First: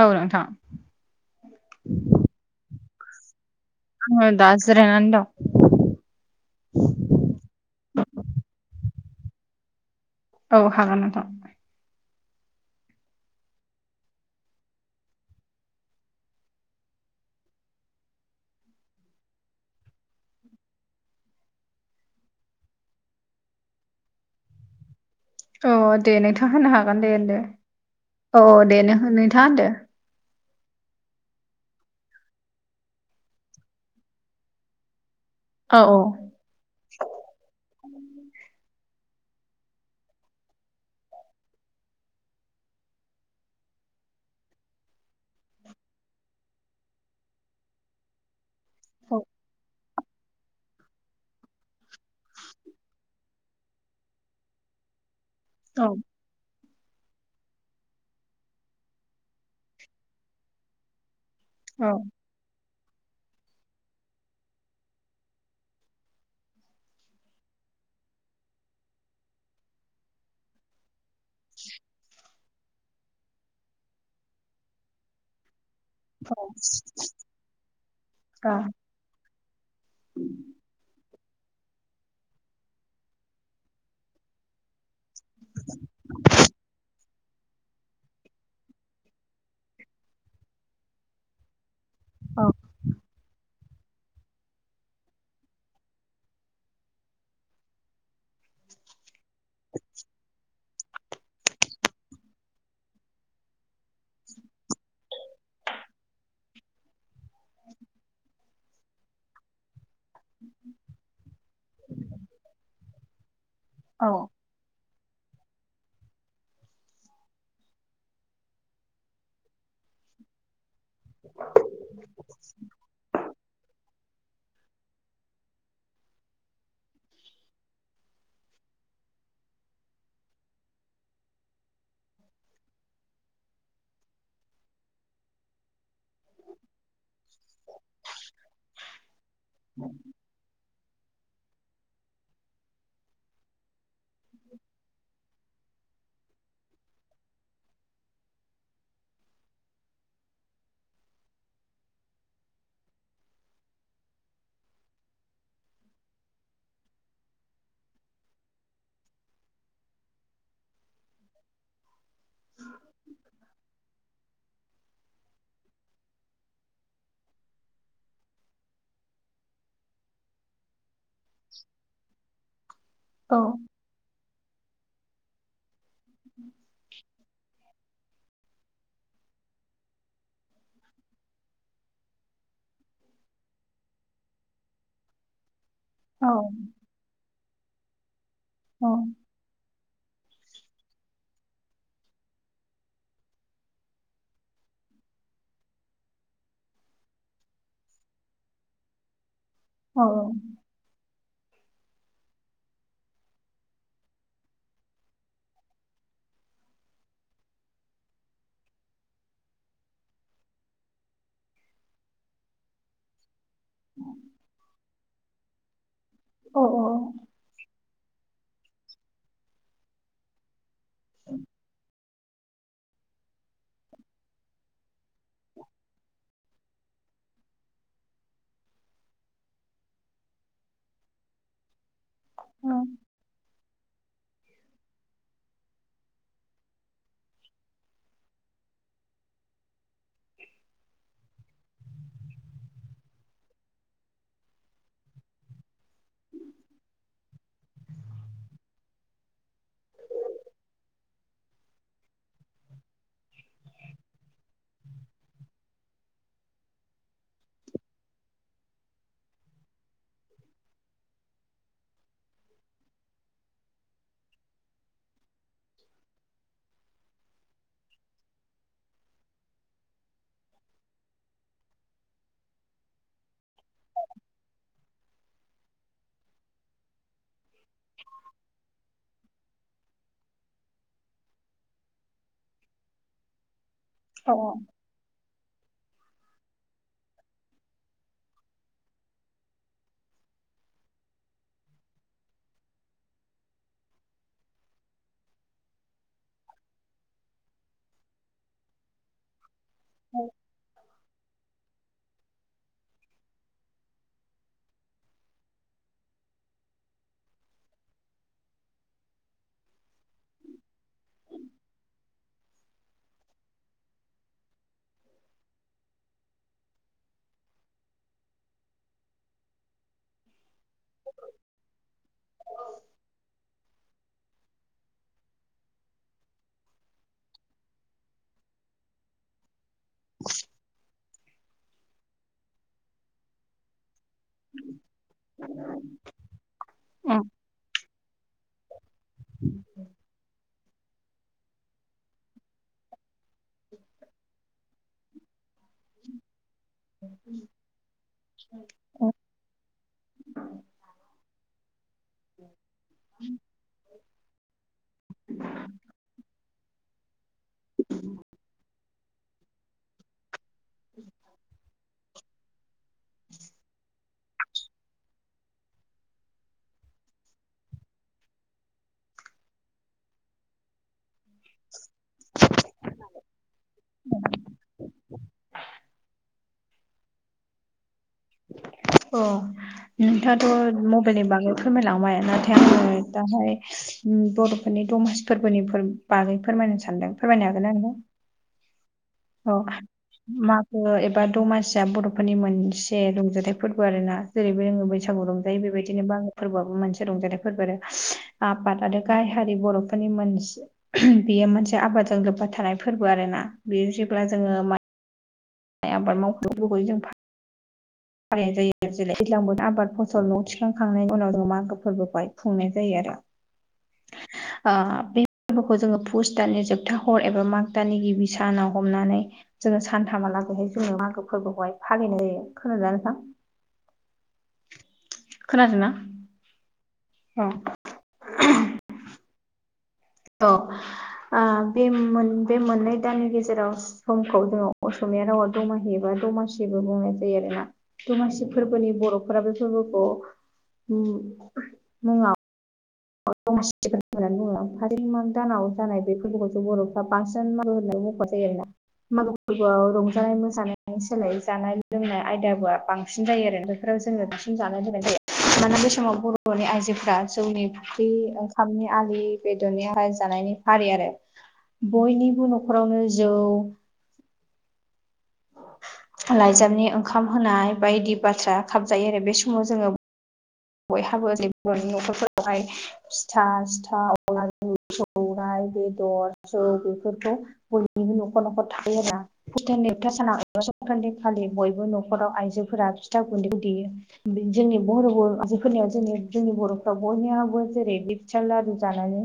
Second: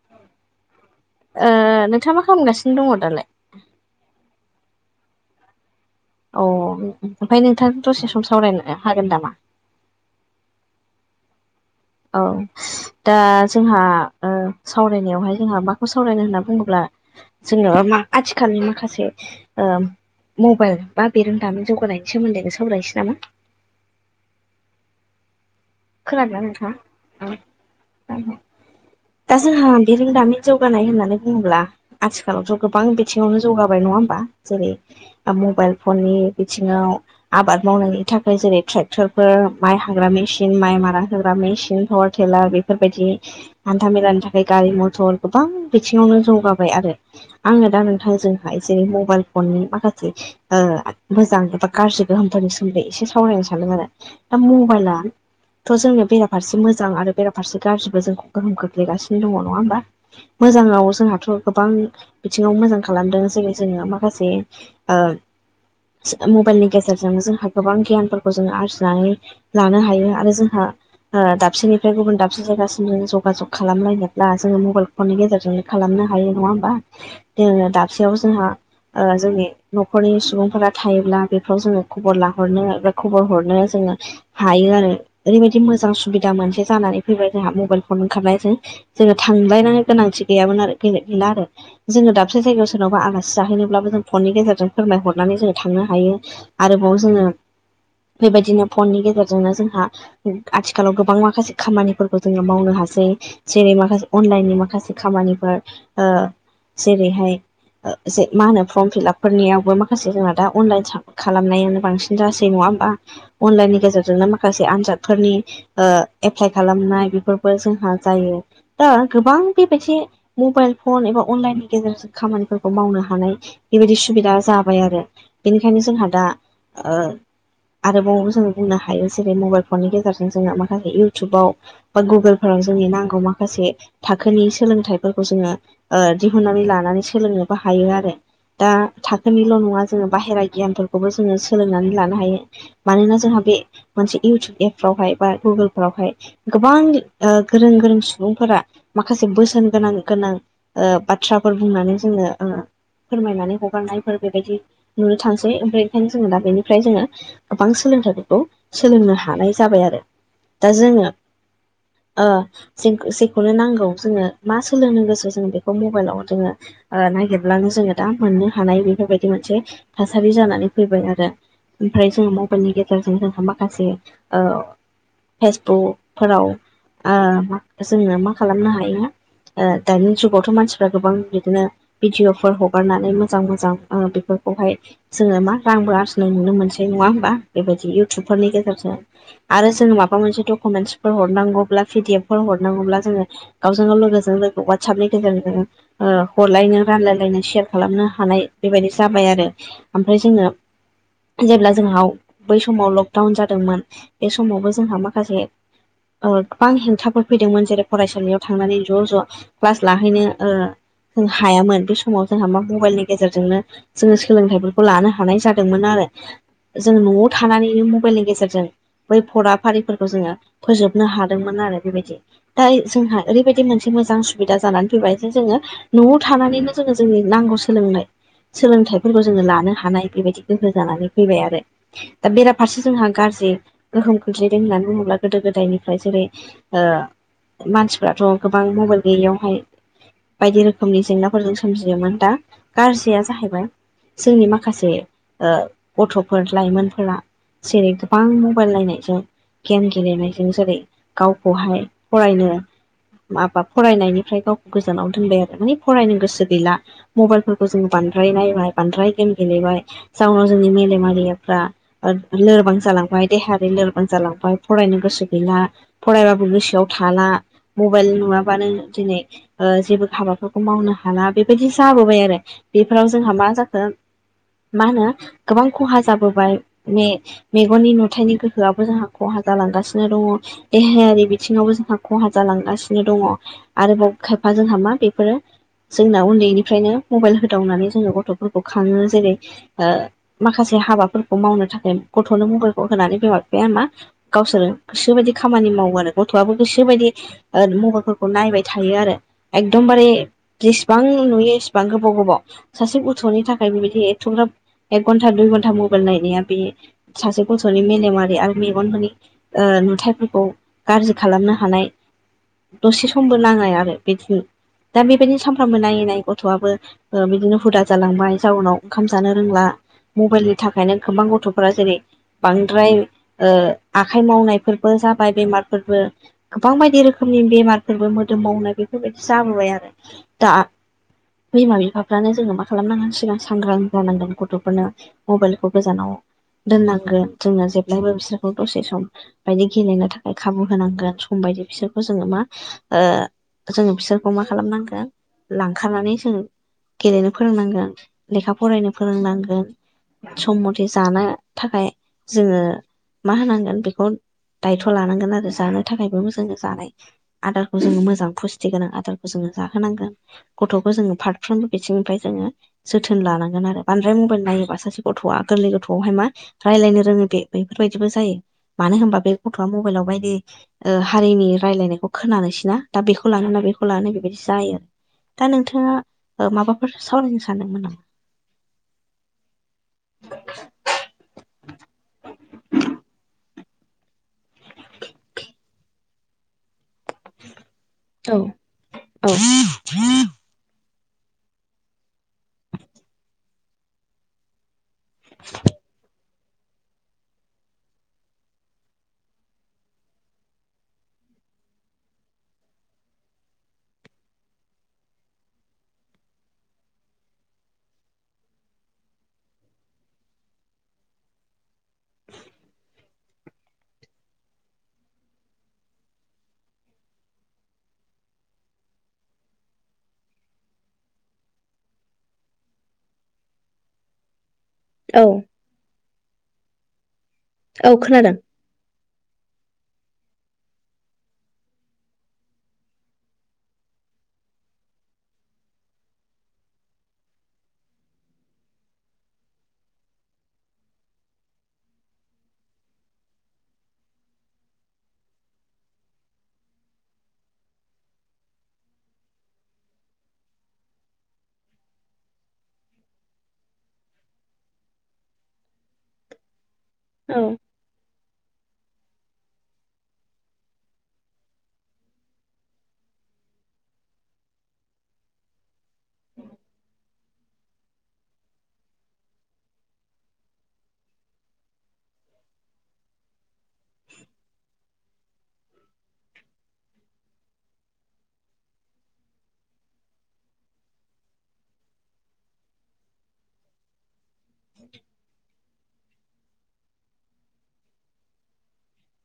औ नोंथां ओ नोंथाङा मा खालामगासिनो दङ दालाय? आङो दा जिरायनानै दं। औ ओमफ्राय नोंथाङ दसे सम सावरायनो हागोन नामा? औ हागोन नोंथां। औ। दा जोंहा सावरायनायावहाय जोंहा माखौ सावरायनो होनना बुङोब्ला? जोङो मा आथिखालनि माखासे ओ मबाइल बा बेरों दामि जगानायनि सोमोन्दैनो सावरायनोसै नामा? औ दे खोनादोंोन नोंथां होनो हागोन दे होनदो नोंथां औ औ दे नों दा नोंथाङा होनदो जोंहा बे रों दाम जौगानाय होननानै बुङोब्ला आथिखालावथ' गोबां बिथिङावनो जौगाबाय नङा होमबा? जेरै मबाइल औ फननि बिथिङाव आबाद मावनायनि थाखाय जेरै ट्रेक्टरफोर माइ हाग्रा मेसिन मन माइ मारा होग्रा मेसिन पावार टेलार बेफोरबायदि हान्था मेलानि थाखाय गारि मथर गोबां बिथिङावनो जौगाबाय आरो। आङो दा नोंथांजोंहाय जेरै औ मबाइल फननि माखासे ओ मोजां बा गाज्रि गोहामथनि सोमोन्दै एसे सावरायनो सानदों आरो दा मबाइला थ' औ जोंनो बेराफारसे मोजां आरो बेराफारसे गाज्रिबो जोंखौ गोहोम खोख्लैगासिनो दङ नङा होमबा? मोजाङाव जोंहाथ' गोबां औ बिथिङाव मोजां खालामदों जेरै जोङो माखासे ओ मबाइलनि गेजेरजों जोंहा गोबां गियानफोरखौ जोंङ आरजिनानै लानो हायो। आरो जोंहा दाबसेनिफ्राय गुबुन दाबसे साबसे जायगासिम जों जगाजग खालामलायनोब्ला जोङो मबाइल फननि गेजेरजों खालामनो हायो नङा होमबा? जो दाबसेयाव जोंहा जोंनि न'खरनि सुबुंफोरा थायोब्ला बे फाव जोङो खबर लाहरनोा खबर हरनो जोङो हायो आरो। ओरैबायदि मोजां सुबिदा मोनसे जानानै फैबाय जोंहा मबाइल फन ओंखारनाय जों जोङो थांलायनो गोनांथि गैयामोन आरो गे गैला आरो। जोङो दाबसे औ जायायाव सोरनबा आलासि जाहैनोब्लाबो जों फननि गेजेरजों फोरमायहरनानै जोङ थांनो हायो आरोबाव जोङो बेबायदिनो फननि गेजेरजोंनो जोंहा आथिखालाव गोबां माखासे खामानिफोरखौ जोङो मावनो हासै जेरै माखासे अनलाइननि माखासे खामानिफोर जेरैहाय ज मा होनो फर्म फिलापफोरनियावबो माखासे जोंना दा अनलाइन खालामनायानो बांसिन जासै नङा होमबा? अनलाइननि औ गेजेरजोंनो माखासे आनजाद फोरनि एप्लाइ खालामनाय बेफोरबो जोंहा जायो। दा गोबांदि फ मबाइल फन एबा अनलाइननि गेजेरजों खामानिफोरखौ मावनो हानाय बेबायदि सुबिदा जाबाय आरो। बेनिखायनो जोंहा दा आरोबावावबो जोंङ बुंनो हायो जेरै मबाइल फननि गेजेरजों जोंङो माखासे इउटुबाव बा गुगोलफोराव जोंनि नांगौ माखासे थाखोनि सोलोंथाइफोरखौ जोङो ओ दिहुननानै लानानै सोलोंनो बो हायो आरो दा थाखोनिल' नङा जोङो बाहेरा गियानफोर खौबो जोङो सोलोंनानै लानो हायो मानोना जोंहा बे मोनसे इउटुब एपफ्रावहाय बा गुगोलफ्रावहाय गोबां ओ गोरों गोरों सुबुंफोरा माखासे बोसोन गोनां गोनां ओ बाथ्राफोर बुंनानै जोंनो ओ फोरमायनानै हगारनायफोर बेबायदि नुनो थांसै ओमफ्राय ओंखायनो जोङो दा बेनिफ्राय जोङो गोबां सोलोंथाइफोरखौ सोलोंनो हानाय जाबाय आरो दा जोङो ओ जे-जे-जेखौनो नांगौ जोङो मा सोलोंनो गोसो जों बेखौ मबाइलाव जोङो नागिरब्लाङो जोङो दा मोननो हानाय बेफोरबायदि मोनसे थासारि जानानै फैबाय आ रो ओमफ्राय जोङो मबाइलनि गेजेरजों जोंहा माखासे ओ फेसबुक फोराव ओ जोङो मा खालामनो हायो ओ दानि जुगावथ' मानसिफ्रा गोबां बिदिनो भिडिअ'फोर हगारनानै मोजां मोजां ओ बेफोरखौहाय जोङो मा रांबबो आ औ जिनाय नुनो मोनसै नङा होमबा? बेबायदि इउटुबफोरनि गेजेरजों। आरो जोङो माबा मोनसे डकुमेन्टसफोर हरनांगौब्ला पिडिएफफोर हरनांगौब्ला जोङो गावजों गाव लोगोजों लोगो वाटसपनि गेजेरजों ओ हरलायनो रानलायलायनो सेयार खालामनो हानाय बेबायदि जाबाय आरो। औ ओमफ्राय जोङो जेब्ला जोंनाव बै समाव लकडाउन जादोंमोन बे समावबो जोंहा माखासे ओ गोबां हेंथाफोर फैदोंमोन जेरै फरायसालियाव थांनानै ज' ज' क्लास लाहैनो ओ हायामोन बे समाव जोंहा मा मबाइलनि गेजेरजोंनो जोङो सोलोंथाइफोरखौ लानो हानाय जादोंमोन आरो औ जोङो न'आव थानानैनो मबाइलनि गेजेरजों बै फराफारिफोरखौ जोङो फोजोबनो हादोंमोन आरो बेबायदि। दा जोंहा ओरैबायदि मोनसे मोजां सुबिदा जानानै फैबाय जे जोङो न'आव थानानैनो जोङो जोंनि नांगौ सोलोंनाय सोलोंथाइफोरखौ जोङो लानो हानाय बेबायदि गोहो जानानै फैबाय आरो। दा बेराफारसे जोंहा गाज्रि गोहोम खोख्लैदों होननानै बुङोब्ला गोदो गोदायनिफ्राय जेरै ओ मानसिफ्राथ' गोबां मबाइल गैयियावहाय बायदि रोखोमनि जेंनाफोरजों सोमजियोमोन दा गाज्रिया जाहैबाय जोंनि माखासे ओ गथ'फोर लाइमोनफोरा जेरै गोबां मबाइल नायनायजों गेम गेलेनायजों जेरै गावखौहाय फरायनो माबा फरायनायनिफ्राय गावखौ गोजानाव दोनबाय आरो मानिे फरायनो गोसो गैला। मबाइलफोरखौ जों बांद्राय नायबाय बांद्राय गेम गेलेबाय जाउनाव जोंनि मेलेमारियाफ्रा लोरबां जालांबाय देहायारि लोरबां जालांबाय फरायनो गोसो गैला फरायबाबो गोसोआव थाला मबाइल नङाबानो दिनै ओ जेबो हाबाफोरखौ मावनो हाला बेबायदि जाबोबाय आरो बेफोराव जोंहा मा जाखो मा होनो गोबां खहा जाबोबाय मे मेगननि नु न्थाइनि गोहोआबो जोंहा खहा जालांगासिनो दङ। देहायारि बिथिङावबो जोंहा खहा जालांगासिनो दङ। आरोबाव खायफाजोंहा मा बेफोरो जोंना उन्दैनिफ्रायनो मबाइल होदावनानै जोङो गथ'फोरखौ खाङो जेरै ओ माखासे हाबाफोरखौ मावनो थाखाय गथ'नो मुबाइलखौ होनानै बिमा बिफाया मा गावसोरो गोसो बायदि खामानि मावो आरो गथ'आबो गोसोबायदि ओ मबाइलफोरखौ नायबाय थायो आरो एकदम बारे जेसेबां नुयो एसे बा गोबाव गोबाव सासे उथ'नि थाखाय बेबायदि एथ'ग्राब एक घन्टा दुइ घन्टा मबाइल नायनाया बे सासे गथ'नि मेलेमारि आरो मेगनफोरनि ओ नुथायाइफोरखौ गाज्रि खालामनो हानाय दसे समबो नाङा आरो बिदिनो दा बेबायदिनो सानफ्रामबो नायै नायै गथ'आबो ओ बिदिनो हुदा जालांबाय जाउनाव ओंखाम जानो रोंला मबाइलनि थाखायनो गोबां गथ'फोरा जेरै बांद्राय आखाइ ओ मावनायफोरबो जाबाय बेमारफोरबो गोबां बायदि रोखोमनि बेमारफोरबो मोदोम मावनो बेफोरबायदि जाबोबाय आरो दा बिमा बिफाफ्रानो जोङो मा खालामनांगोन सिगां सांग्रां जानांगोन गथ'फोरनो मबाइलखौ गोजानाव दोननांगोन जोङो जेब्लायबो बिसोरखौ दसे सम बायदि गेलेनो थाखाय खाबु होनांगोन सम बायदि बिसोरखौ जोङो मा ओ जोङो बिसोरखौ मा खालामनांगोन लांखारनानै जों गेलेनो फोरोंनांगोन लेखा फरायनो फोरोंनांगोन सम मथे जानो थाखाय जोङो मा होनांगोन बेखौ दायथ' लानांगोन आरो जानो थाखायबो मोजां जानाय आदारखौ जोङो मोजां फुस्ति गोनां आदारखौ जोङो जाहोनांगोन गथ'खौ जोङो फारफ्रोमबो बि थिंनिफ्राय जोङो जोथोन लानांगोन आरो बांद्राय मबाइल नायोबा सासे गथ'आ गोरलै गथ'आवहाय मा राय्लायनो रोङो बे बेफोरबायदिबो जायो मानो होनबा बे गथ'आ मबाइलाव बायदि ओ हारिनि रायलायनाय खोनानोसैना दा बेखौ लाना बेखौ लानो बेबायदि जायो आरो दा नोंथाङा माबाफोर सावरायनो सानदोंमोन नामा अ नोंथाङाथ' मबाइलनि बागै फोरमायलांबाय नाथाय आङो दा मफ्राय बर'फोरनि दमासि फोरबोनि बागै फोरमायनो सानदों फोरमायनो हागोन ना नङो औ औ मागो एबा दमासिया बर'फोरनि मोनसे रंजाथाइ फोरबो आरो ना जेरैबो रोङो बैसागु रंजायो बेबायदिनोबो बा फोरबोआबो मोनसे रंजानाय फोरबो आरो आफाद आरो गाय हारि बर'फोरनि मोनसे बेयो मोनसे आबादजों लोब्बा थानाय फोरबो आरो ना बे जेब्ला जोङो म माइ आबाद [unintelligible] फालिनाय जायो जेरै दैज्लांबो आबाद फसल न' थिखां खांनायनि उनाव जों मागो फोरबोहाय खुंनाय जायो आरो [inaudible] ओ बि गुखौ जोङो फुस दाननि जोबथा हर एबा माग दानानि गिबि सानाव हमनानै जोङो सानथामहालागैहाय जोंनि मागो फोरबोखौहाय फालिनाय जायो खोनादोंना नोंथां औ खोनादों ना अ औ खोनादों औ ओ बे मोन-मोननै दाननि गेजेराव समखौ जोङो असमिया रावा दमाहि एबा दमासिबो बुंनाय जायो आरोना दमासि फोरबोनि बर'फोरा बे फोरबोखौ मुङाव दमासि होननानै बुङो ओमफ्राय माग दानाव जानाय बे फोरबोखौसो बर'फ्रा बांसिन माबो होननाय मख'नो [unintelligible] मागो फोरबोआव रंजानाय मोसानाय सोलाय जानाय लोंनाय आयदाबआ बांसिन जायो आरो फोराव जोङो बिसिन जानो दोननाय जायो मानोना बे समाव बर'नि आइजोफ्रा औ जौनि फि ओंखामनि आलि बेदरनिाय जानायनि फारि आरो बयनिबो न'खरावनो जौ लाइजामनि ओंखाम होनाय बायदि बाथ्रा खाबजायो आरो बे समाव जोङो बयहाबो जे बर'नि न'खरफोरावहाय फिथा सिथाव जुमाय बेदर जौ बेफोरखौ बयनिबो न'खर न'खर थायो आरो ना भुटोन नेबथा सानावखान्नि खालि बयबो न'खराव आइजोफोरा फिथा गुन्दैखौ देयो। बि जोंनि बर' ह जोंनि जोंनि बर' बयहाबो जेरै रिडसा रालु जाननानै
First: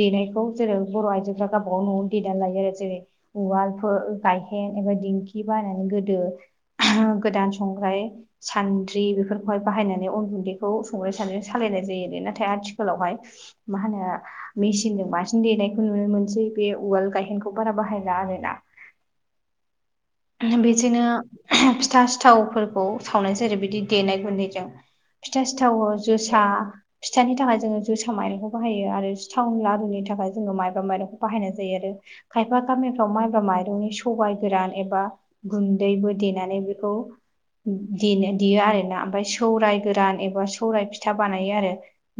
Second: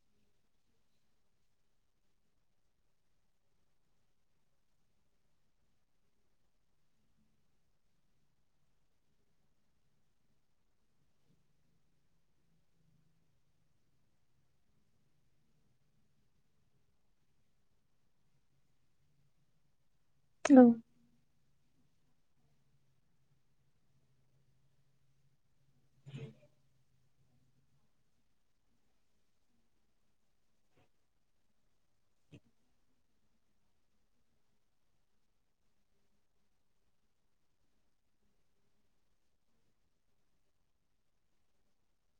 देनायखौ जेरै बर' आइजोफ गावबाागाव न'आवनो देनानै लायो आरो जेरै उवालफोर गायहेन एबा दिंखि बायनानै गोदो गोदान संग्राय सान्द्रि बेफोरखौहाय बाहायनानै अन गुन्दै खौ संग्राय साद्रि सालायनाय जायो नाथाय आथिखालावहाय मा होनो मेसिनजों बांसिन देनायखौ नुनो मोनसै बे उवाल गायहेनखौ बारा बाहायला आरो ना बिदिनो फिथा सिथावफोरखौ सावनाय जायो बिदि देनाय गुन्दैजों फिथा सिथावो जोसा फिथानि थाखाय जोङो जोसा माइरंखौ बाहायो आरो सिथावनि लारुनि थाखाय जोङो माइबा माइरंखौ बाहायनाय जायो आरो खायफा गामिफ्राव माइब्रा माइरंनि सबाय गोरान ए बा गुन्दैबो देनानै बेखौ देनो देयो आर ना ओमफ्राय सौराय गोरान एबा सौराय फिथा बानायो आरो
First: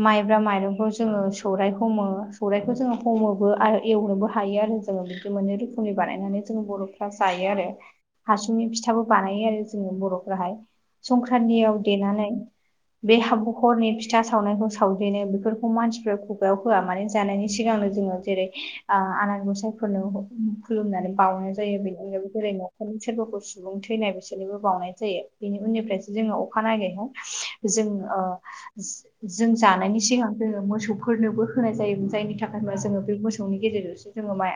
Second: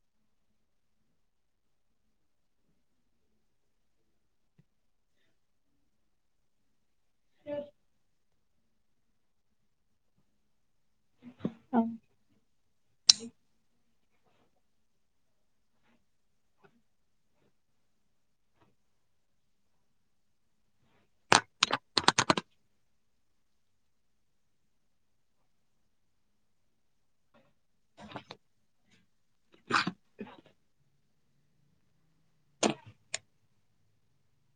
माइब्रा माइरंखौ जोङो सौराइ हमो सौराइखौ जोङो हमोबो आरो एवनोबो हायो आरो जोङो बे मोननै रोखोमनि बानायनानै जों बर'फ्रा जायो। आरो हासुंनि फिथाबो बानायो आरो जोङो बर'फोराहाय संक्रानियाव देनानै बे हखरनि फिथा सावनायखौ सावजेनो बेफोरखौ मानसिफ्रा खुगायाव होआ माने जानायनि सिगांनो जोङो जेरै आ आनान गसायफोरनो खुलुमनानै बावनाय जायो बिदिनो जेरै न'खरनि सोरबाफोर सुबुं थैनाय बिसोरनोबो बावनाय जायो। बेनि उननिफ्रायसो जोङो अखानायैहाय जों ओ जों जानायनि सिगां जोङो मोसौफोरनोबो होनाय जायोमोन जायनि थाखायबा जोङो बे मोसौनि गेजेरजों जोङो माइ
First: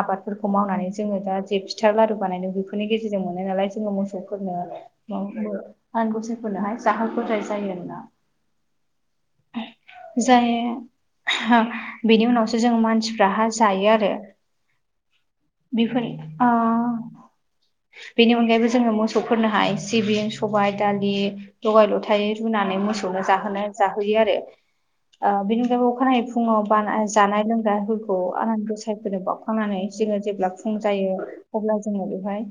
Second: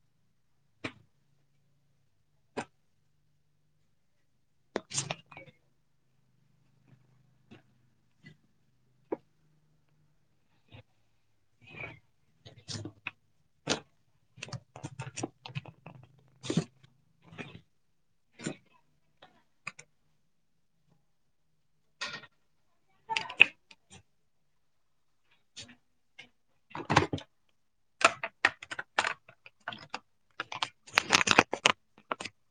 आबादफोरखौ मावनानै जोङो दा जे फिथाइ फिथा लारु बानायधाय बेफोरनि गेजेरजों मोनो नालाय जोङो मोसौफोरनो आरो माबो आनान गसायफोरनोहाय जाहोग्रोनाय जायो आरोना जाया बेनि उनावसो जों मानसिफ्रा जायो आरो बिफोर ओ बेनि अनगायैबो जोङो मोसौफोरनोहाय सिबिं सबाय दालि लगाय लथाय रुनानै मोसौनो जाहोनाय जाहोयो आरो ओ बिनि अनगायैबो अखानायै फुङाव बानाय जानाय लोंग्राफोरखौ आनान गसायफोरनो बाव खांनानै जोङो जेब्ला फुं जायो अब्ला जोङो बेवहाय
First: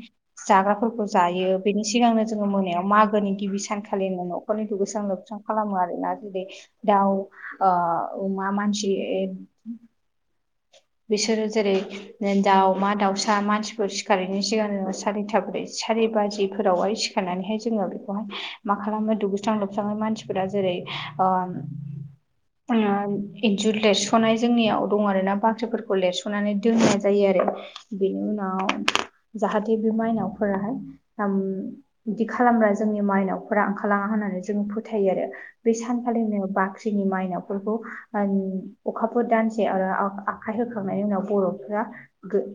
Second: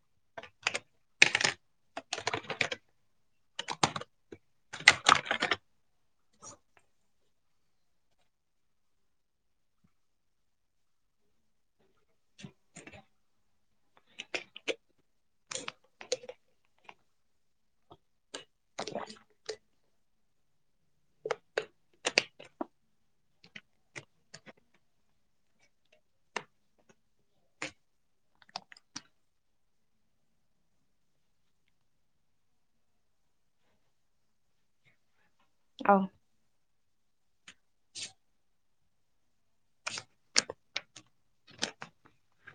जाग्राफोरखौ जायो बेनि सिगांनो जोङो मोनायाव मागोनि गिबि सानखालि मोनाव न'खरनि दुगैस्रां-लोबस्रां खालामो आरोना जेरै दाउ ओ अमा मानसि ओ बिसोरो जेरै दाउमा दाउसा मानसिफोर सिखारैनि सिगांनो सारेथा बै सारि बाजिफोरावहाय सिखारनानैहाय जोङो बेखौहाय मा खालामो दुगैस्रां लोबस्राङै फोरा जेरै ओम [unintelligible] इन्जुर लिरस'नाय जोंनियाव दं आरो ना बा सोफोरखौ लेरस'नानै दोननाय जायो आरो बेनि उनाव जाहाथे बे माइनावफोराहाय ओम बिदि खालामब्ला जोंनि माइनावफोरा ओंखारलाङा होननानै जों फोथायो आरो बे औ सानखिलिनो बाख्रिनि माइनावफोरखौ ओन अखाफोर दानसे आरो आं आखाइ होखांनायनि उनाव बर'फ्रा गो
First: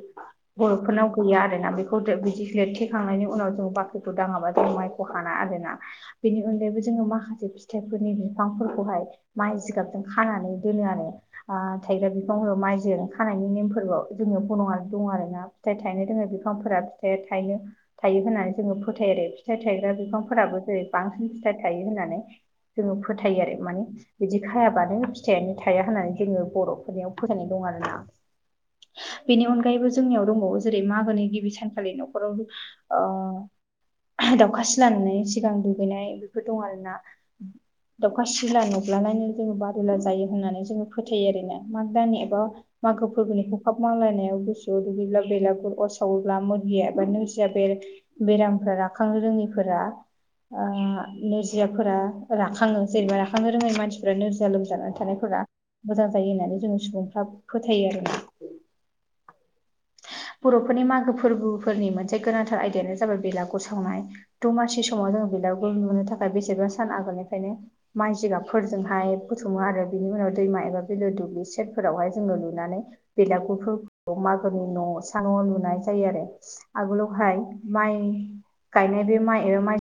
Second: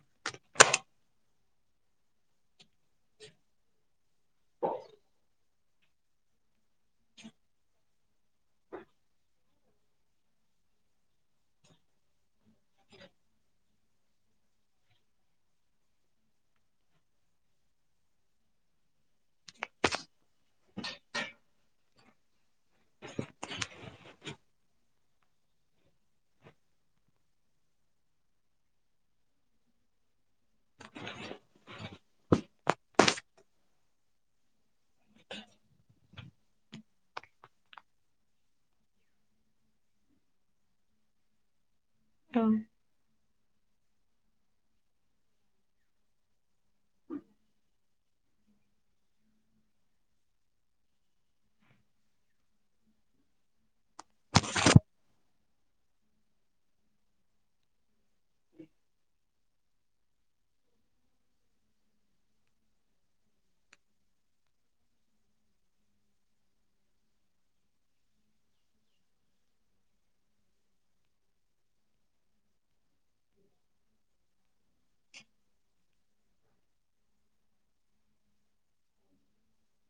बर'फोरनाव गैया आरोना बेखौ दो बिदि लिरथेखांनायनि उनाव जों बाख्रिखौ दाङाबा जों माय खौ हाना आरोना बेनि अनगायैबो जोङो माखासे फिथाइफोरनि बिफांफोरखौहाय माइ जिगाबजों खानानै दोनो आरो ओ थाइग्रा बिफांफोराव माइ जों खानायनि नेमफोरबो जोङो [inaudible] दं आरोना फिथाइ थायनो रोङि बिफांफोरा फिथाइया थाइनो थायो होननानै जोङो फोथायो आरो फिथाइ थायग्रा बिफांफोराबो जेरै बांसिन फिथाइ थायो होननानै। जोङो फोथायो आरो माने बिदि खायाबानो फिथाइयानो थाया होननानै जोङो बर'फोरनियाव फोथायनाय दं आरो ना। बेनि अनगायैबो जोंनियाव दंबावो जेरै मागोनि गिबि सानखालि न'खराव ओ दाउखा सिला नुयिनि सिगां दुगैनाय बेफोर दं आरोना। दाउखा सिला नुब्लालायनो जोङो बादुला जायो होननानै जोङो फोथायो आरोना माग दानि बा औ मागो फोरबोनि खखाब मावलायनायाव गुसुआव दुगैब्ला बेलागुर अर सावोब्ला महिया एबा नोरजिया बेर बेरामफोरा राखांनो रोङैफोरा ओ नोरजियाफोरा राखाङो जेनेबा राखांनो रोङै मानसिफोरा नोरजिया लोमजानानै थानायफोरा मोजां जायो होननानै जोंनि सुबुंफ्रा फोथायो आरो ना। [inaudible] बर'फोरनि मागो फोरबोफोरनि मोनसे गोनांथार आयदायानो जाबाय बेलागुर सावनाय। दमासि समाव जोङो बेलागुर लुनो थाखाय बेसेबा सान आगोलनिफ्रायनो माइ जिगाबफोरजोंहाय बुथुमो आरो बिनि उनाव दैमा एबा बिलो दुब्लि सेरफोरावहाय जोङो लुनानै बेलागुरफोरखौ मागोनि न' सानाव लुनाय जायो आरो। आगोलावहाय माइ गायनोबे माइ एबा माइ